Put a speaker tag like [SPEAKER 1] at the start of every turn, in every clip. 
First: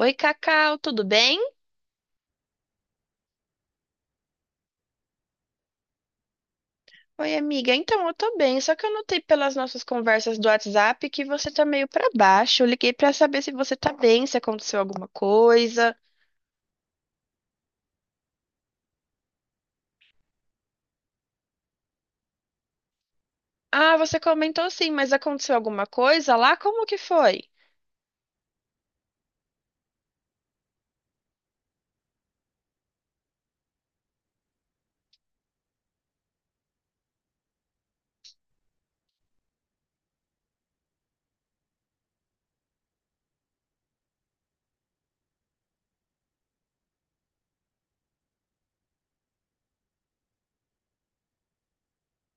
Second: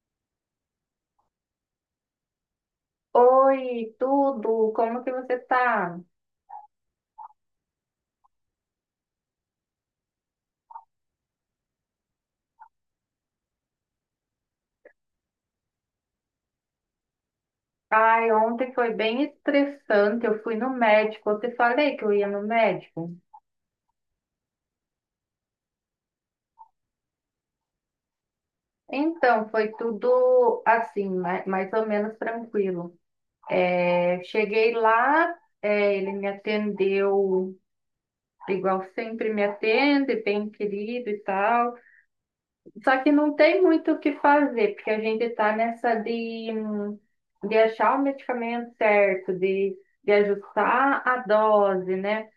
[SPEAKER 1] Oi, Cacau, tudo bem?
[SPEAKER 2] Oi, tudo? Como que você tá?
[SPEAKER 1] Oi, amiga. Então, eu tô bem, só que eu notei pelas nossas conversas do WhatsApp que você tá meio pra baixo. Eu liguei pra saber se você tá bem, se aconteceu alguma coisa.
[SPEAKER 2] Ai, ontem foi bem estressante. Eu fui no médico. Eu te falei que eu ia no médico.
[SPEAKER 1] Ah, você comentou sim, mas aconteceu alguma coisa lá? Como que foi?
[SPEAKER 2] Então, foi tudo assim, mais ou menos tranquilo. Eu cheguei lá, ele me atendeu igual sempre me atende, bem querido e tal. Só que não tem muito o que fazer, porque a gente tá nessa de achar o medicamento certo, de ajustar a dose, né?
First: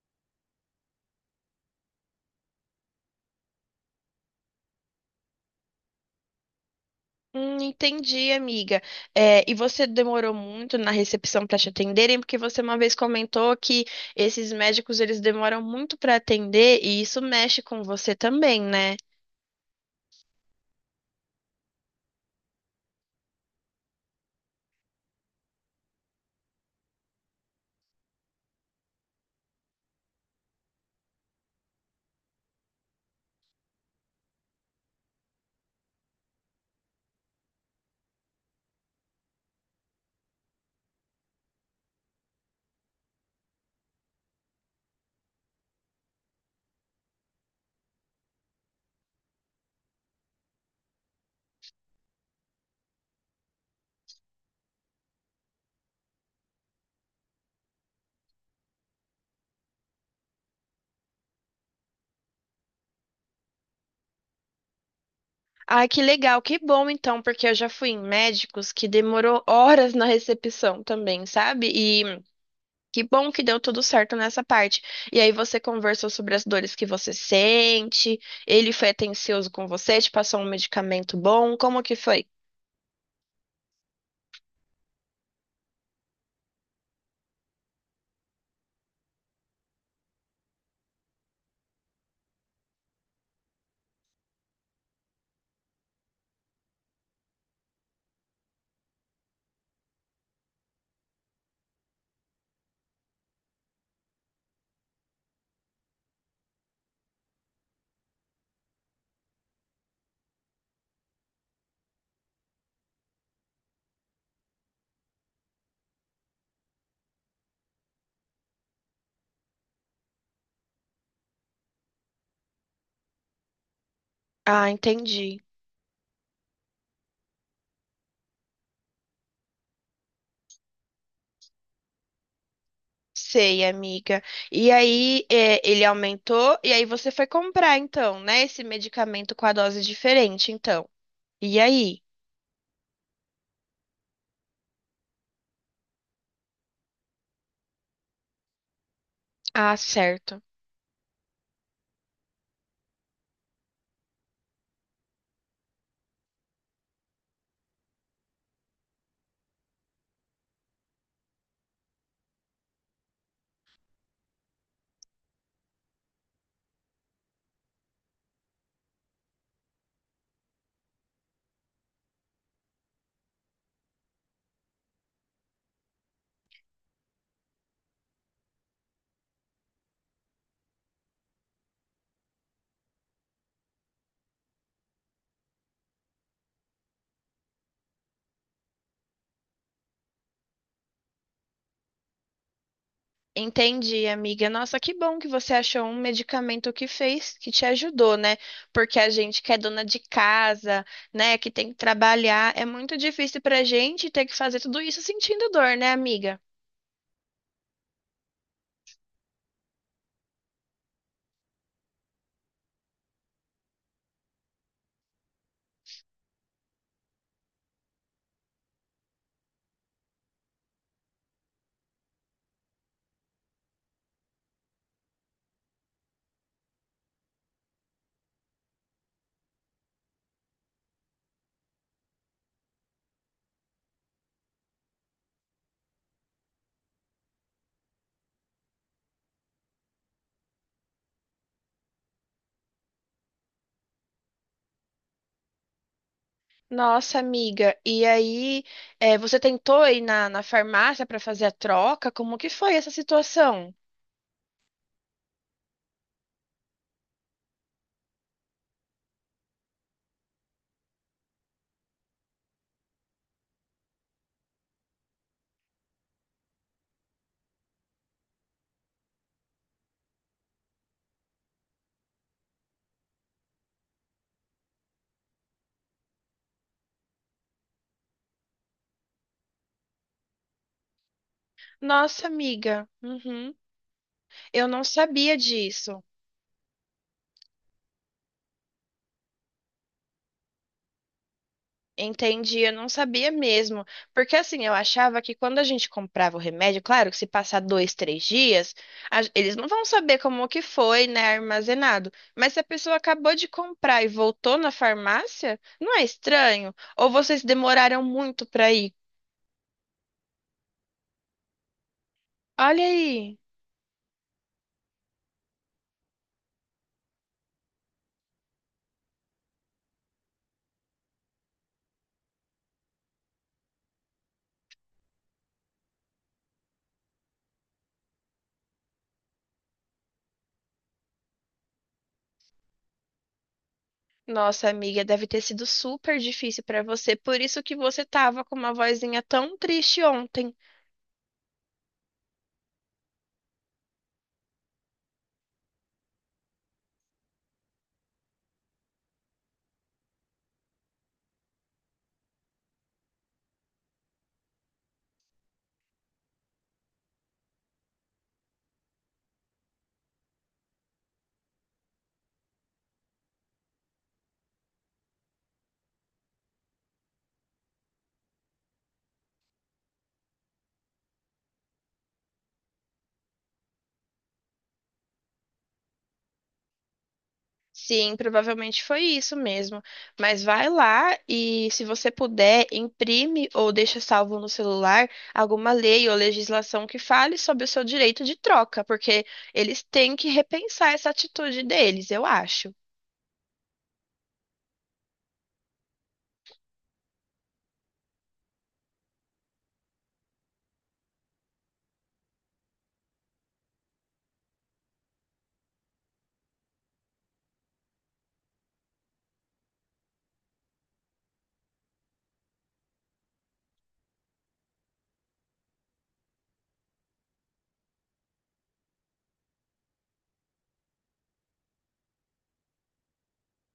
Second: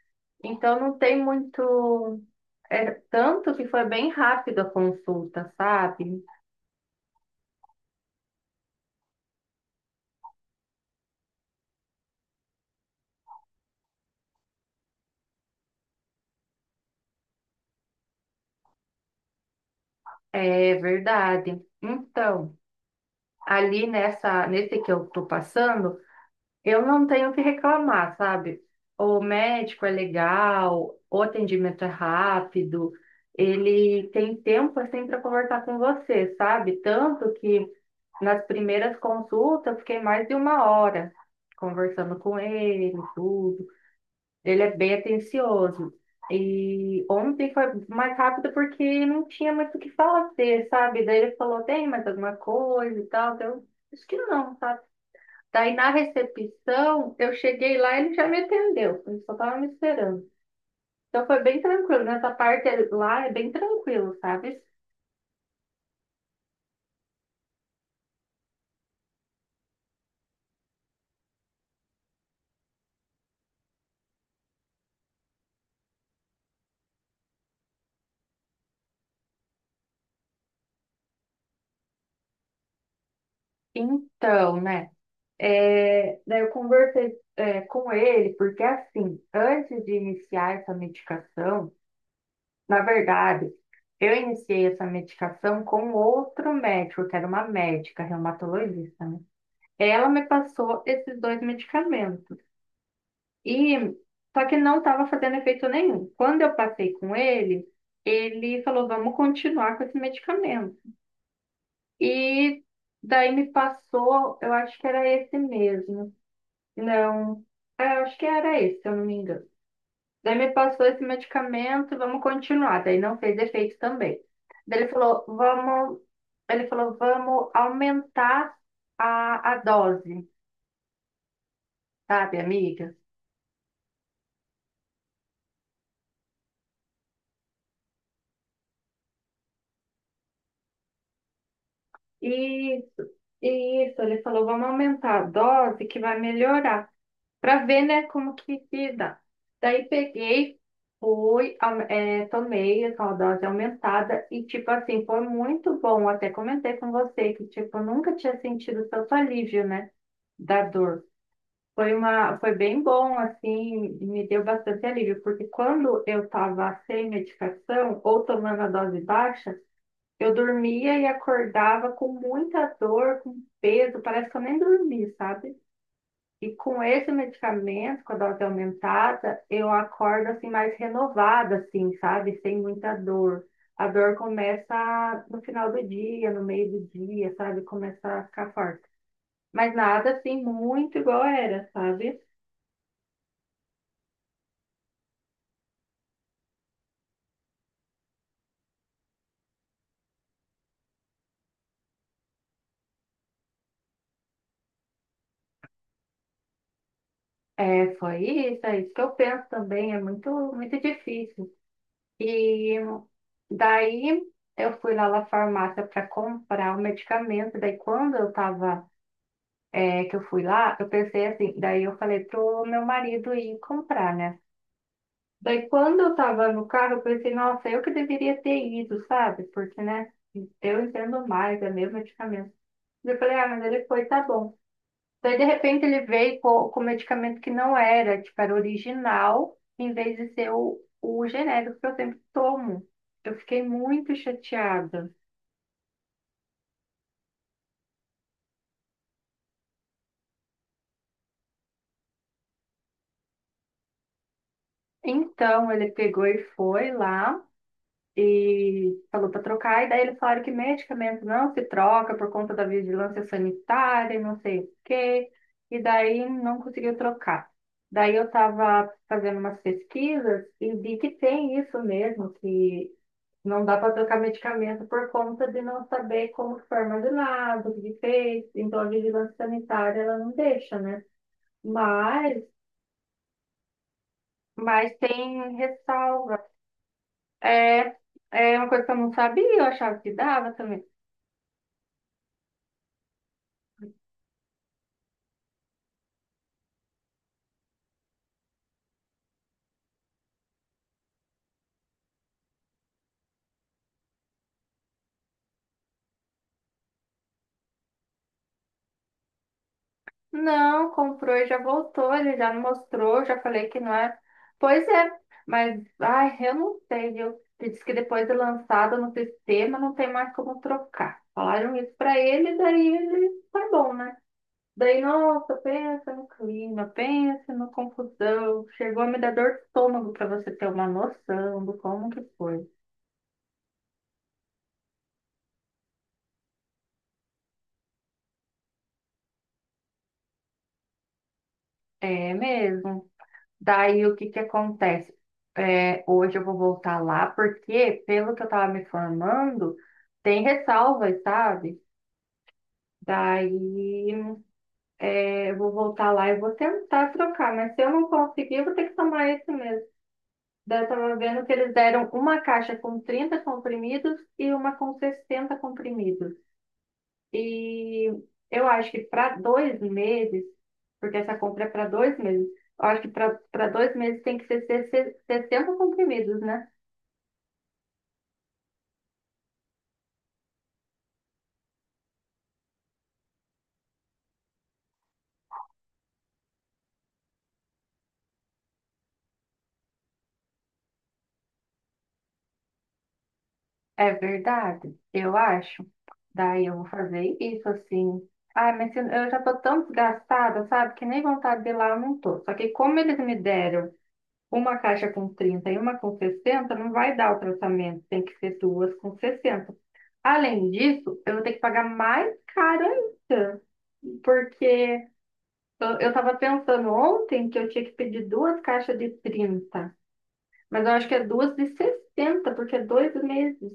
[SPEAKER 2] Então não tem muito. É, tanto que foi bem rápido a consulta, sabe?
[SPEAKER 1] Entendi, amiga. É, e você demorou muito na recepção para te atenderem, porque você uma vez comentou que esses médicos eles demoram muito para atender e isso mexe com você também, né?
[SPEAKER 2] É verdade. Então, nesse que eu tô passando, eu não tenho o que reclamar, sabe? O médico é legal, o atendimento é rápido, ele tem tempo assim para conversar com você, sabe? Tanto que nas primeiras consultas eu fiquei mais de uma hora conversando com ele, tudo. Ele é bem atencioso. E ontem foi mais rápido porque não tinha muito o que fazer, sabe? Daí ele falou, tem mais alguma coisa e tal. Daí eu disse que não, sabe? Daí na recepção, eu cheguei lá e ele já me atendeu. Ele só tava me esperando. Então foi bem tranquilo. Nessa parte lá é bem tranquilo, sabe?
[SPEAKER 1] Ai, que legal, que bom então, porque eu já fui em médicos que demorou horas na recepção também, sabe? E que bom que deu tudo certo nessa parte. E aí você conversou sobre as dores que você sente, ele foi atencioso com você, te passou um medicamento bom, como que foi?
[SPEAKER 2] Então, né? Daí eu conversei, com ele, porque assim, antes de iniciar essa medicação, na verdade, eu iniciei essa medicação com outro médico, que era uma médica reumatologista, né? Ela me passou esses dois medicamentos. E só que não estava fazendo efeito nenhum. Quando eu passei com ele, ele falou: "Vamos continuar com esse medicamento". E daí me passou, eu acho que era esse mesmo. Não, eu acho que era esse, se eu não me engano. Daí me passou esse medicamento, vamos continuar. Daí não fez efeito também.
[SPEAKER 1] Ah,
[SPEAKER 2] Daí
[SPEAKER 1] entendi.
[SPEAKER 2] ele falou, vamos aumentar a dose, sabe, amiga?
[SPEAKER 1] Sei, amiga. E aí, é, ele aumentou, e aí você foi comprar então, né, esse medicamento com a dose diferente, então. E aí?
[SPEAKER 2] Isso, isso, ele falou, vamos aumentar a dose que vai melhorar, para ver, né, como que se dá.
[SPEAKER 1] Ah,
[SPEAKER 2] Daí
[SPEAKER 1] certo.
[SPEAKER 2] peguei, tomei essa dose aumentada e, tipo assim, foi muito bom. Até comentei com você que, tipo, eu nunca tinha sentido tanto alívio, né, da dor. Foi bem bom, assim, me deu bastante alívio, porque quando eu estava sem medicação ou tomando a dose baixa, eu dormia e acordava com muita dor, com peso, parece que eu nem dormi, sabe? E com esse medicamento, com a dose aumentada, eu acordo assim mais renovada, assim, sabe? Sem muita dor. A dor começa no final do dia, no meio do dia, sabe? Começa a ficar forte. Mas nada assim muito igual era, sabe?
[SPEAKER 1] Entendi, amiga. Nossa, que bom que você achou um medicamento que fez, que te ajudou, né? Porque a gente que é dona de casa, né, que tem que trabalhar, é muito difícil pra gente ter que fazer tudo isso sentindo dor, né, amiga?
[SPEAKER 2] É, foi isso, é isso que eu penso também, é muito, muito difícil. E daí eu fui lá na farmácia para comprar o medicamento, daí quando eu tava, que eu fui lá, eu pensei assim, daí eu falei pro meu marido ir comprar, né? Daí quando eu tava no carro, eu pensei, nossa, eu que deveria ter ido, sabe? Porque, né, eu entendo mais, é meu medicamento. Eu falei, ah, mas ele foi, tá bom. Daí, de repente, ele veio com medicamento que não era, tipo, era original, em vez de ser o genérico que eu sempre tomo. Eu fiquei muito chateada.
[SPEAKER 1] Nossa, amiga. E aí, eh, você tentou ir na farmácia pra fazer a troca? Como que foi essa situação?
[SPEAKER 2] Então, ele pegou e foi lá e falou para trocar, e daí eles falaram que medicamento não se troca por conta da vigilância sanitária, e não sei o quê, e daí não conseguiu trocar. Daí eu estava fazendo umas pesquisas e vi que tem isso mesmo, que não dá para trocar medicamento por conta de não saber como que foi armazenado, o que que fez. Então, a vigilância sanitária, ela não deixa, né?
[SPEAKER 1] Nossa,
[SPEAKER 2] Mas,
[SPEAKER 1] amiga. Uhum. Eu não
[SPEAKER 2] mas
[SPEAKER 1] sabia
[SPEAKER 2] tem
[SPEAKER 1] disso.
[SPEAKER 2] ressalva. É, é uma coisa que eu não sabia, eu achava que dava também.
[SPEAKER 1] Entendi, eu não sabia mesmo. Porque assim, eu achava que quando a gente comprava o remédio, claro que se passar dois, três dias, a- eles não vão saber como que foi, né, armazenado. Mas se a pessoa acabou de comprar e voltou na farmácia, não é estranho? Ou vocês demoraram muito para ir?
[SPEAKER 2] Não, comprou e já voltou, ele já não
[SPEAKER 1] Olha
[SPEAKER 2] mostrou,
[SPEAKER 1] aí.
[SPEAKER 2] já falei que não é. Pois é, mas, ai, eu não sei, eu disse que depois de lançado no sistema não tem mais como trocar. Falaram isso para ele, daí ele tá bom, né? Daí, nossa, pensa no clima, pensa na confusão. Chegou a me dar dor de estômago para você ter uma noção do como que foi.
[SPEAKER 1] Nossa, amiga, deve ter sido super difícil para você, por isso que você tava com uma vozinha tão triste ontem.
[SPEAKER 2] É mesmo. Daí, o que que acontece? É, hoje eu vou voltar lá porque, pelo que eu tava me formando, tem ressalvas, sabe? Daí, eu vou voltar lá e vou tentar trocar, mas se eu não conseguir, eu vou ter que tomar esse mesmo. Daí eu tava vendo que eles deram uma caixa com 30 comprimidos e uma com 60 comprimidos. E eu acho que para dois meses, porque essa compra é para dois meses, eu acho que para dois meses tem que ser 60 comprimidos, né?
[SPEAKER 1] Sim, provavelmente foi isso mesmo. Mas vai lá e, se você puder, imprime ou deixa salvo no celular alguma lei ou legislação que fale sobre o seu direito de troca, porque eles têm que repensar essa atitude deles, eu acho.
[SPEAKER 2] É verdade, eu acho. Daí eu vou fazer isso assim. Ai, eu já tô tão desgastada, sabe? Que nem vontade de ir lá eu não tô. Só que como eles me deram uma caixa com 30 e uma com 60 não vai dar o tratamento. Tem que ser duas com sessenta. Além disso, eu vou ter que pagar mais caro ainda. Porque eu tava pensando ontem que eu tinha que pedir duas caixas de 30, mas eu acho que é duas de 60 porque é dois meses.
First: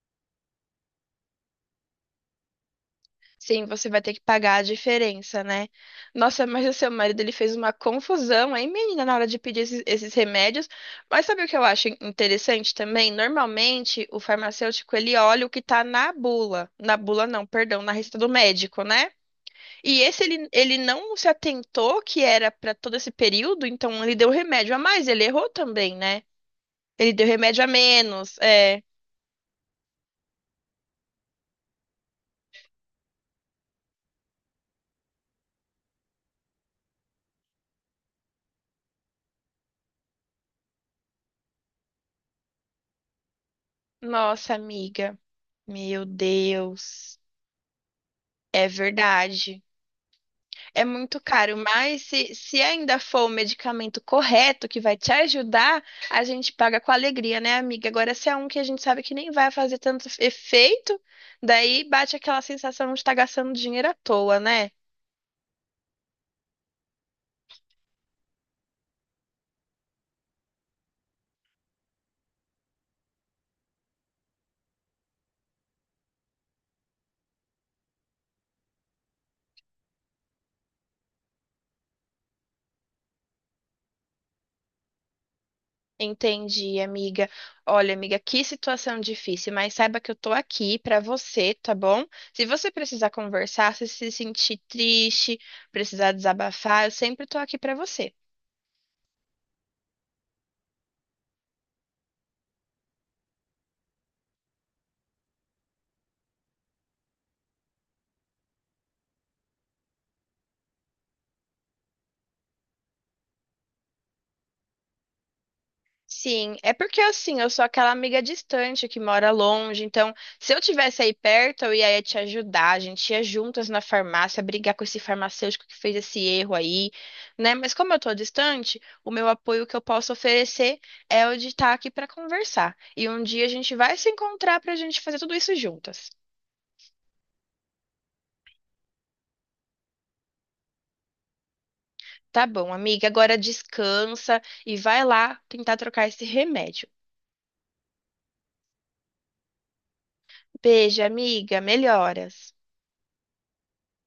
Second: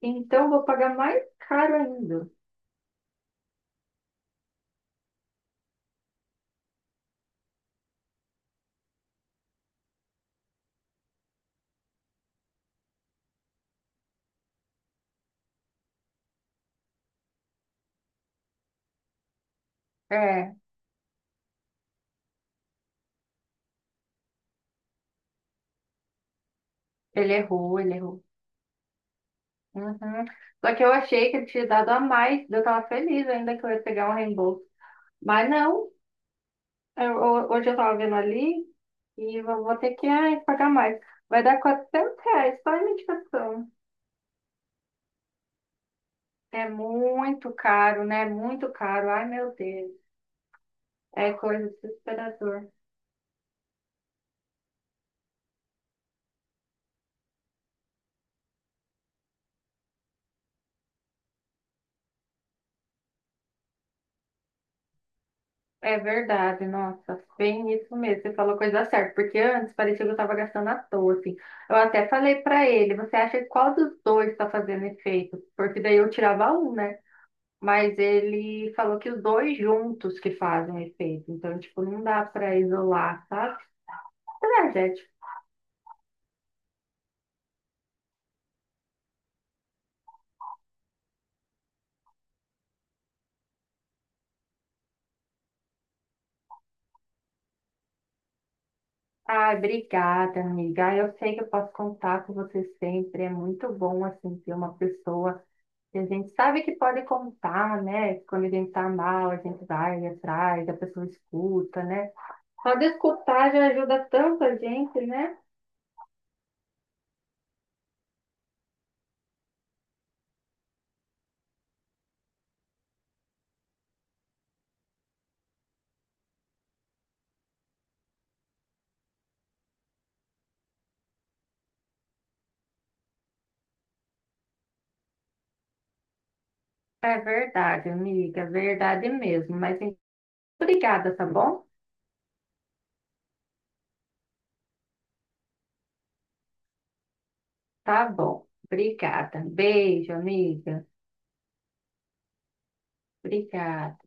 [SPEAKER 2] Então eu vou pagar mais caro ainda.
[SPEAKER 1] Sim, você vai ter que pagar a diferença, né? Nossa, mas o seu marido ele fez uma confusão aí, menina, na hora de pedir esses remédios. Mas sabe o que eu acho interessante também? Normalmente, o farmacêutico ele olha o que tá na bula. Na bula não, perdão, na receita do médico, né? E esse ele,
[SPEAKER 2] É,
[SPEAKER 1] ele não se atentou que era para todo esse período, então ele deu remédio a mais, ele errou também, né? Ele deu
[SPEAKER 2] ele
[SPEAKER 1] remédio a
[SPEAKER 2] errou, ele errou.
[SPEAKER 1] menos. É.
[SPEAKER 2] Uhum. Só que eu achei que ele tinha dado a mais, eu estava feliz ainda que eu ia pegar um reembolso. Mas não, hoje eu estava vendo ali e eu vou ter que ai, pagar mais. Vai dar R$ 400 só a medicação.
[SPEAKER 1] Nossa, amiga. Meu
[SPEAKER 2] É
[SPEAKER 1] Deus.
[SPEAKER 2] muito caro, né?
[SPEAKER 1] É
[SPEAKER 2] Muito caro. Ai, meu
[SPEAKER 1] verdade.
[SPEAKER 2] Deus.
[SPEAKER 1] É muito
[SPEAKER 2] É
[SPEAKER 1] caro,
[SPEAKER 2] coisa
[SPEAKER 1] mas se,
[SPEAKER 2] desesperador.
[SPEAKER 1] se ainda for o medicamento correto que vai te ajudar, a gente paga com alegria, né, amiga? Agora, se é um que a gente sabe que nem vai fazer tanto efeito, daí bate aquela sensação de estar gastando dinheiro à toa, né?
[SPEAKER 2] É verdade, nossa, bem isso mesmo. Você falou coisa certa, porque antes parecia que eu estava gastando à toa, assim. Eu até falei para ele, você acha que qual dos dois está fazendo efeito? Porque daí eu tirava um, né? Mas ele falou que os dois juntos que fazem efeito. Então, tipo, não dá para isolar, sabe? Energético.
[SPEAKER 1] Entendi, amiga. Olha, amiga, que situação difícil, mas saiba que eu tô aqui pra você, tá bom? Se você precisar conversar, se sentir triste, precisar desabafar, eu sempre tô aqui pra você.
[SPEAKER 2] Ai, obrigada, amiga. Eu sei que eu posso contar com você sempre. É muito bom, assim, ter uma pessoa. E a gente sabe que pode contar, né? Quando a gente tá mal, a gente vai atrás, a pessoa escuta, né? Só de escutar já ajuda tanto a gente, né?
[SPEAKER 1] Sim, é porque assim, eu sou aquela amiga distante que mora longe, então se eu tivesse aí perto, eu ia te ajudar, a gente ia juntas na farmácia brigar com esse farmacêutico que fez esse erro aí, né? Mas como eu tô distante, o meu apoio que eu posso oferecer é o de estar aqui para conversar. E um dia a gente vai se encontrar pra gente fazer tudo isso juntas.
[SPEAKER 2] É verdade, amiga, verdade mesmo. Obrigada, tá bom?
[SPEAKER 1] Tá bom, amiga, agora descansa e vai lá tentar trocar esse remédio.
[SPEAKER 2] Tá bom. Obrigada. Beijo, amiga.
[SPEAKER 1] Beijo, amiga, melhoras.
[SPEAKER 2] Obrigada.